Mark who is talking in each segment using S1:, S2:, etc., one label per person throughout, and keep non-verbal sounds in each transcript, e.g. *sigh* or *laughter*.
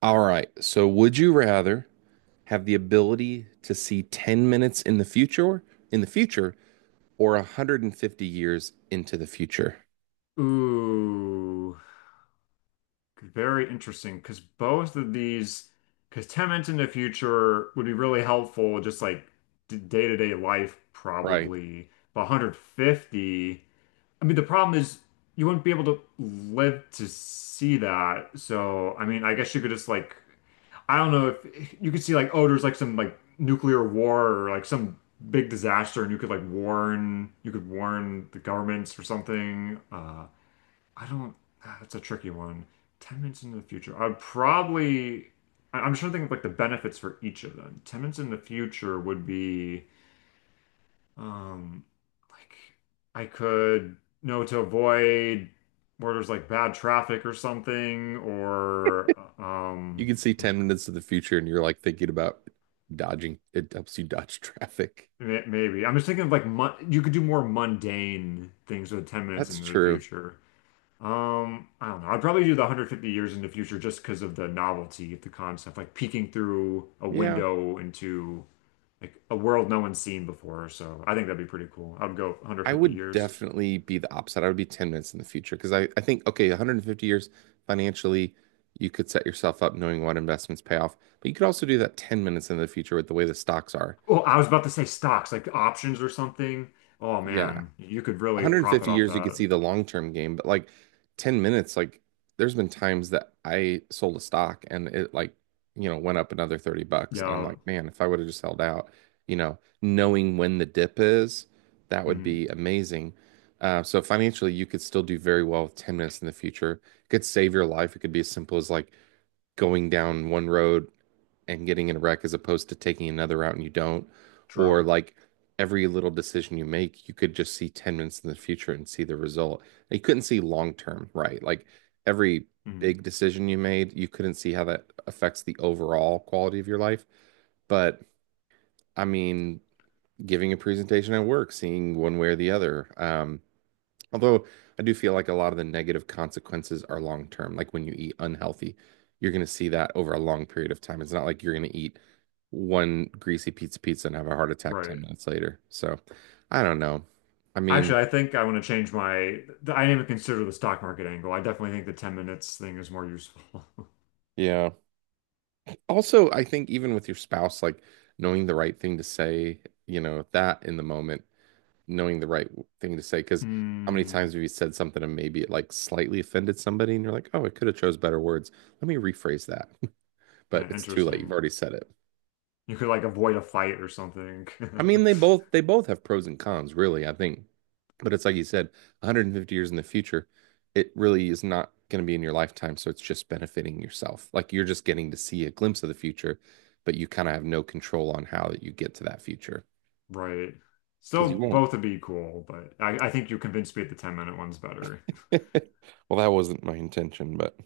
S1: All right. So would you rather have the ability to see 10 minutes in the future in the future or 150 years into the future?
S2: Ooh, very interesting. Because both of these, because 10 minutes in the future would be really helpful, just like day-to-day life,
S1: Right.
S2: probably. But 150, I mean, the problem is you wouldn't be able to live to see that. So, I mean, I guess you could just like, I don't know if you could see like, oh, there's like some like nuclear war or like some big disaster, and you could like warn, you could warn the governments or something. I don't. That's a tricky one. 10 minutes into the future, I'd probably. I'm trying to think of like the benefits for each of them. 10 minutes in the future would be, um, like I could know to avoid where there's like bad traffic or something, or
S1: You can see 10 minutes of the future and you're like thinking about dodging. It helps you dodge *laughs* traffic.
S2: maybe I'm just thinking of like mon you could do more mundane things with 10 minutes
S1: That's
S2: into the
S1: true.
S2: future. I don't know. I'd probably do the 150 years in the future just because of the novelty of the concept, like peeking through a
S1: Yeah.
S2: window into like a world no one's seen before. So I think that'd be pretty cool. I'd go
S1: I
S2: 150
S1: would
S2: years.
S1: definitely be the opposite. I would be 10 minutes in the future because I think, okay, 150 years financially, you could set yourself up knowing what investments pay off, but you could also do that 10 minutes in the future with the way the stocks are.
S2: Oh, I was about to say stocks, like options or something. Oh
S1: Yeah,
S2: man, you could really profit
S1: 150
S2: off
S1: years, you could
S2: that.
S1: see the long term game, but like 10 minutes, like there's been times that I sold a stock and it like, went up another 30 bucks. And I'm
S2: Yeah.
S1: like, man, if I would have just held out, knowing when the dip is, that would
S2: Mm,
S1: be amazing. So financially, you could still do very well with 10 minutes in the future. It could save your life. It could be as simple as like going down one road and getting in a wreck as opposed to taking another route and you don't, or
S2: true.
S1: like every little decision you make, you could just see 10 minutes in the future and see the result. And you couldn't see long term, right? Like every
S2: Mm,
S1: big decision you made, you couldn't see how that affects the overall quality of your life. But I mean, giving a presentation at work, seeing one way or the other. Although I do feel like a lot of the negative consequences are long term. Like when you eat unhealthy, you're going to see that over a long period of time. It's not like you're going to eat one greasy pizza and have a heart attack
S2: right.
S1: 10 minutes later. So I don't know. I mean,
S2: Actually, I think I want to change my. I didn't even consider the stock market angle. I definitely think the 10 minutes thing is more useful. *laughs*
S1: yeah. Also, I think even with your spouse, like knowing the right thing to say, that in the moment, knowing the right thing to say, because how many
S2: Hmm.
S1: times have you said something and maybe it like slightly offended somebody and you're like, oh, I could have chose better words. Let me rephrase that. But
S2: Yeah,
S1: it's too late. You've
S2: interesting.
S1: already said it.
S2: You could like avoid a fight or something.
S1: I
S2: *laughs*
S1: mean, they both have pros and cons, really, I think. But it's like you said, 150 years in the future, it really is not going to be in your lifetime, so it's just benefiting yourself. Like you're just getting to see a glimpse of the future, but you kind of have no control on how you get to that future
S2: Right.
S1: because
S2: Still
S1: you won't.
S2: both would
S1: *laughs*
S2: be cool, but I think you convinced me that the 10-minute one's better.
S1: Well, that wasn't my intention, but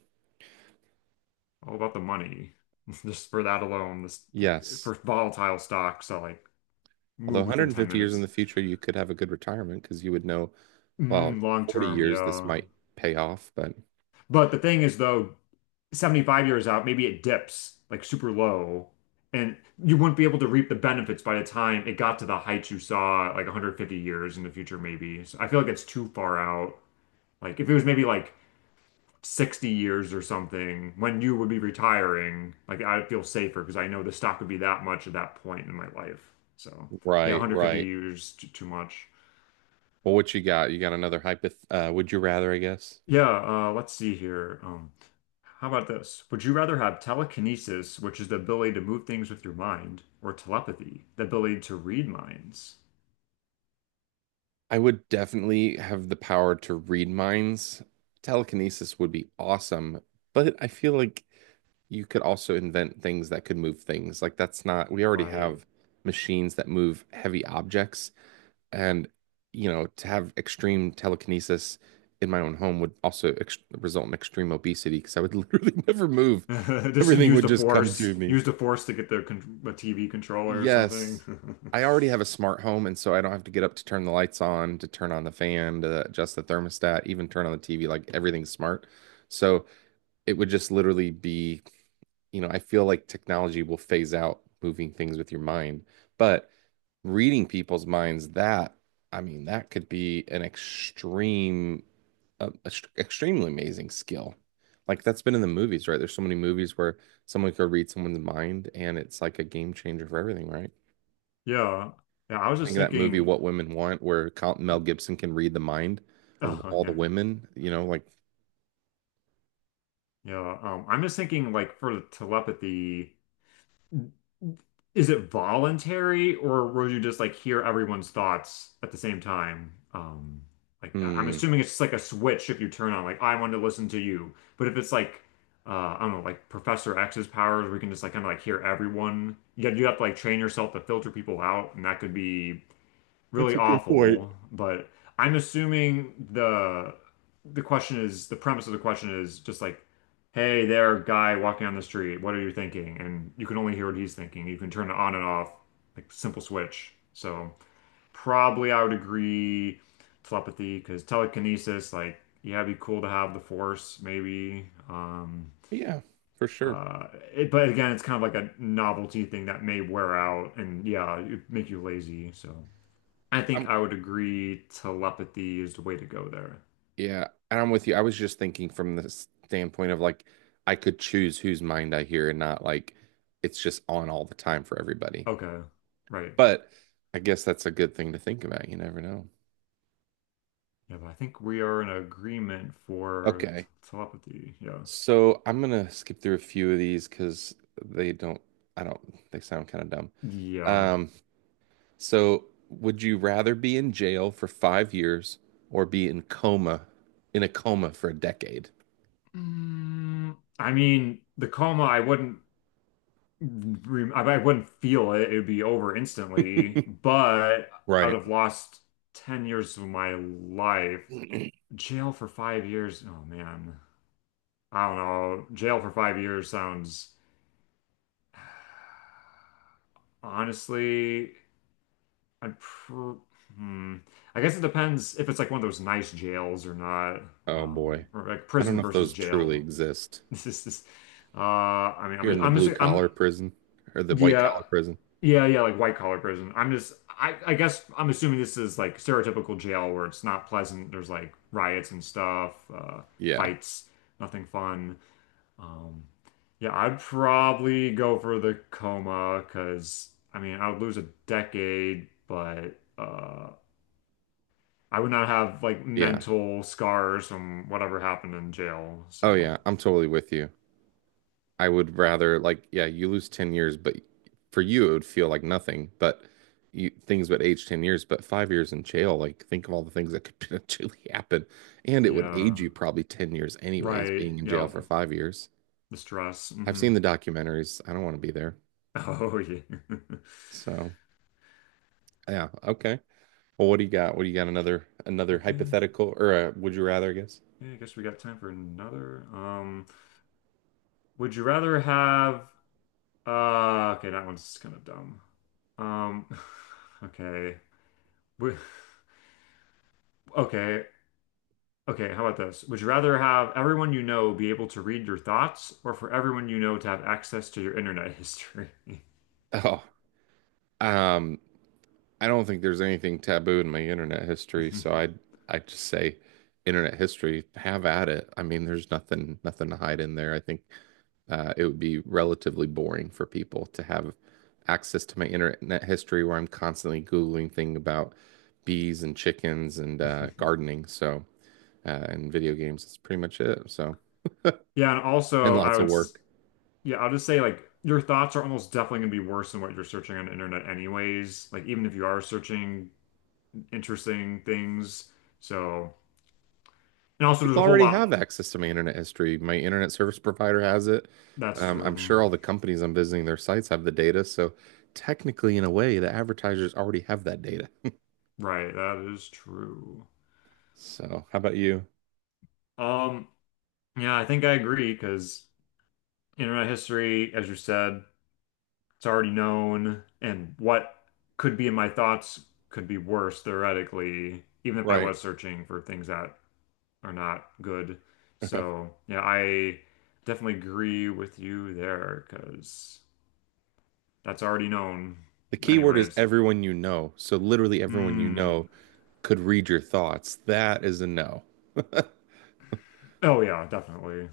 S2: All about the money. *laughs* Just for that alone, this like
S1: yes.
S2: for volatile stocks that like
S1: Although
S2: move within 10
S1: 150 years in
S2: minutes.
S1: the future, you could have a good retirement because you would know, well,
S2: Mm, long
S1: 40
S2: term,
S1: years this
S2: yeah.
S1: might pay off, but
S2: But the thing is though, 75 years out, maybe it dips like super low, and you wouldn't be able to reap the benefits by the time it got to the heights you saw like 150 years in the future, maybe. So I feel like it's too far out. Like if it was maybe like 60 years or something when you would be retiring, like I'd feel safer because I know the stock would be that much at that point in my life. So yeah,
S1: right,
S2: 150
S1: right.
S2: years too much.
S1: Well, what you got? You got another hypoth would you rather, I guess?
S2: Yeah, let's see here. How about this? Would you rather have telekinesis, which is the ability to move things with your mind, or telepathy, the ability to read minds?
S1: I would definitely have the power to read minds. Telekinesis would be awesome, but I feel like you could also invent things that could move things. Like that's not, we already
S2: Right.
S1: have machines that move heavy objects, and you know, to have extreme telekinesis in my own home would also ex result in extreme obesity because I would *laughs* literally never move.
S2: *laughs* Just
S1: Everything would just come to me.
S2: use the force to get the TV controller or something.
S1: Yes.
S2: *laughs*
S1: I already have a smart home, and so I don't have to get up to turn the lights on, to turn on the fan, to adjust the thermostat, even turn on the TV. Like everything's smart. So it would just literally be, you know, I feel like technology will phase out moving things with your mind. But reading people's minds, that, I mean, that could be an extreme, extremely amazing skill. Like that's been in the movies, right? There's so many movies where someone could read someone's mind and it's like a game changer for everything, right?
S2: Yeah. Yeah, I
S1: I
S2: was just
S1: think of that movie
S2: thinking.
S1: What Women Want, where Mel Gibson can read the mind of
S2: Oh
S1: all the
S2: yeah,
S1: women, you know, like,
S2: yeah. I'm just thinking like for the telepathy, is it voluntary or would you just like hear everyone's thoughts at the same time? Like I'm
S1: hmm.
S2: assuming it's just like a switch if you turn on like I want to listen to you, but if it's like I don't know, like Professor X's powers, we can just like kind of like hear everyone. Yet you have to like train yourself to filter people out, and that could be
S1: That's
S2: really
S1: a good point.
S2: awful, but I'm assuming the question is the premise of the question is just like, hey there, guy walking on the street, what are you thinking? And you can only hear what he's thinking. You can turn it on and off, like simple switch. So probably I would agree telepathy because telekinesis, like yeah, it'd be cool to have the force maybe.
S1: Yeah, for sure.
S2: But again, it's kind of like a novelty thing that may wear out and yeah, it make you lazy. So. I
S1: I'm
S2: think I would agree telepathy is the way to go there.
S1: yeah, and I'm with you. I was just thinking from the standpoint of like I could choose whose mind I hear and not like it's just on all the time for everybody.
S2: Okay, right.
S1: But I guess that's a good thing to think about. You never know.
S2: Yeah, but I think we are in agreement for t
S1: Okay.
S2: telepathy. Yeah.
S1: So I'm gonna skip through a few of these because they don't I don't they sound kind of dumb.
S2: Yeah.
S1: Um So, would you rather be in jail for 5 years or be in coma, in a coma for a decade?
S2: I mean, the coma, I wouldn't feel it. It would be over instantly,
S1: *laughs*
S2: but I would
S1: Right.
S2: have lost 10 years of my life. Jail for 5 years. Oh man. I don't know. Jail for 5 years sounds honestly. I'd pr hmm. I guess it depends if it's like one of those nice jails or not,
S1: Oh boy.
S2: or like
S1: I don't
S2: prison
S1: know if
S2: versus
S1: those truly
S2: jail. *laughs*
S1: exist.
S2: This is this. I mean,
S1: You're
S2: I'm
S1: in the
S2: I'm
S1: blue
S2: just I'm
S1: collar prison or the white
S2: yeah,
S1: collar prison.
S2: yeah, yeah, like white collar prison. I'm just I guess I'm assuming this is like stereotypical jail where it's not pleasant. There's like riots and stuff,
S1: Yeah.
S2: fights, nothing fun. Um, yeah, I'd probably go for the coma because I mean I would lose a decade, but I would not have like
S1: Yeah.
S2: mental scars from whatever happened in jail.
S1: Oh
S2: So,
S1: yeah. I'm totally with you. I would rather like yeah, you lose 10 years, but for you it would feel like nothing, but you things would age 10 years, but 5 years in jail, like think of all the things that could *laughs* potentially happen. And it would age
S2: yeah.
S1: you probably 10 years anyways,
S2: Right.
S1: being in jail
S2: Yep.
S1: for 5 years.
S2: The stress.
S1: I've
S2: Hmm.
S1: seen the documentaries. I don't want to be there.
S2: Oh, yeah. *laughs*
S1: So yeah, okay. Well, what do you got? What do you got? Another another
S2: Okay.
S1: hypothetical or a would you rather, I guess?
S2: Yeah, I guess we got time for another. Would you rather have, okay, that one's kind of dumb. Um, *laughs* *sighs* okay. Would- Okay. Okay, how about this? Would you rather have everyone you know be able to read your thoughts or for everyone you know to have access to your internet history?
S1: *laughs* Oh, um, I don't think there's anything taboo in my internet history, so I just say internet history, have at it. I mean, there's nothing to hide in there. I think it would be relatively boring for people to have access to my internet history where I'm constantly Googling things about bees and chickens and
S2: *laughs*
S1: gardening, so and video games. That's pretty much it. So,
S2: Yeah, and
S1: and
S2: also,
S1: well, lots of work.
S2: yeah, I'll just say like your thoughts are almost definitely gonna be worse than what you're searching on the internet anyways. Like even if you are searching interesting things. So, and also there's
S1: People
S2: a whole
S1: already
S2: lot.
S1: have access to my internet history. My internet service provider has it.
S2: That's
S1: I'm
S2: true.
S1: sure all the companies I'm visiting their sites have the data. So technically, in a way, the advertisers already have that data. *laughs*
S2: Right, that is true.
S1: So how about you?
S2: Um, yeah, I think I agree because internet history, as you said, it's already known, and what could be in my thoughts could be worse theoretically, even if I
S1: Right. *laughs*
S2: was searching for things that are not good.
S1: The
S2: So yeah, I definitely agree with you there because that's already known
S1: keyword is
S2: anyways.
S1: everyone you know. So literally everyone you
S2: Hmm.
S1: know could read your thoughts. That is a no. *laughs* That
S2: Oh yeah, definitely.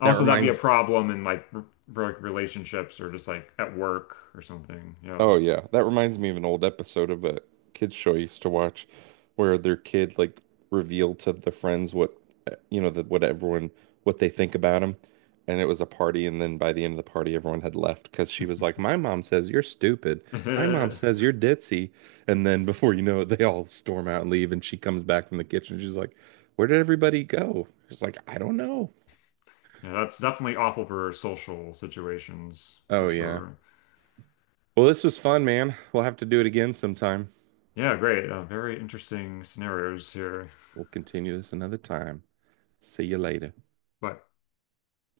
S2: Also, that'd be a
S1: reminds
S2: problem in like relationships or just like at work or something. Yeah.
S1: Oh yeah, that reminds me of an old episode of a kids show I used to watch, where their kid like revealed to the friends what that what everyone what they think about him, and it was a party, and then by the end of the party, everyone had left because she was like, "My mom says you're stupid. My mom *laughs* says
S2: *laughs*
S1: you're ditzy," and then before you know it, they all storm out and leave, and she comes back from the kitchen. She's like, "Where did everybody go?" She's like, "I don't know."
S2: Yeah, that's definitely awful for social situations
S1: Oh
S2: for
S1: yeah.
S2: sure.
S1: Well, this was fun, man. We'll have to do it again sometime.
S2: Yeah, great. Very interesting scenarios here.
S1: We'll continue this another time. See you later.
S2: But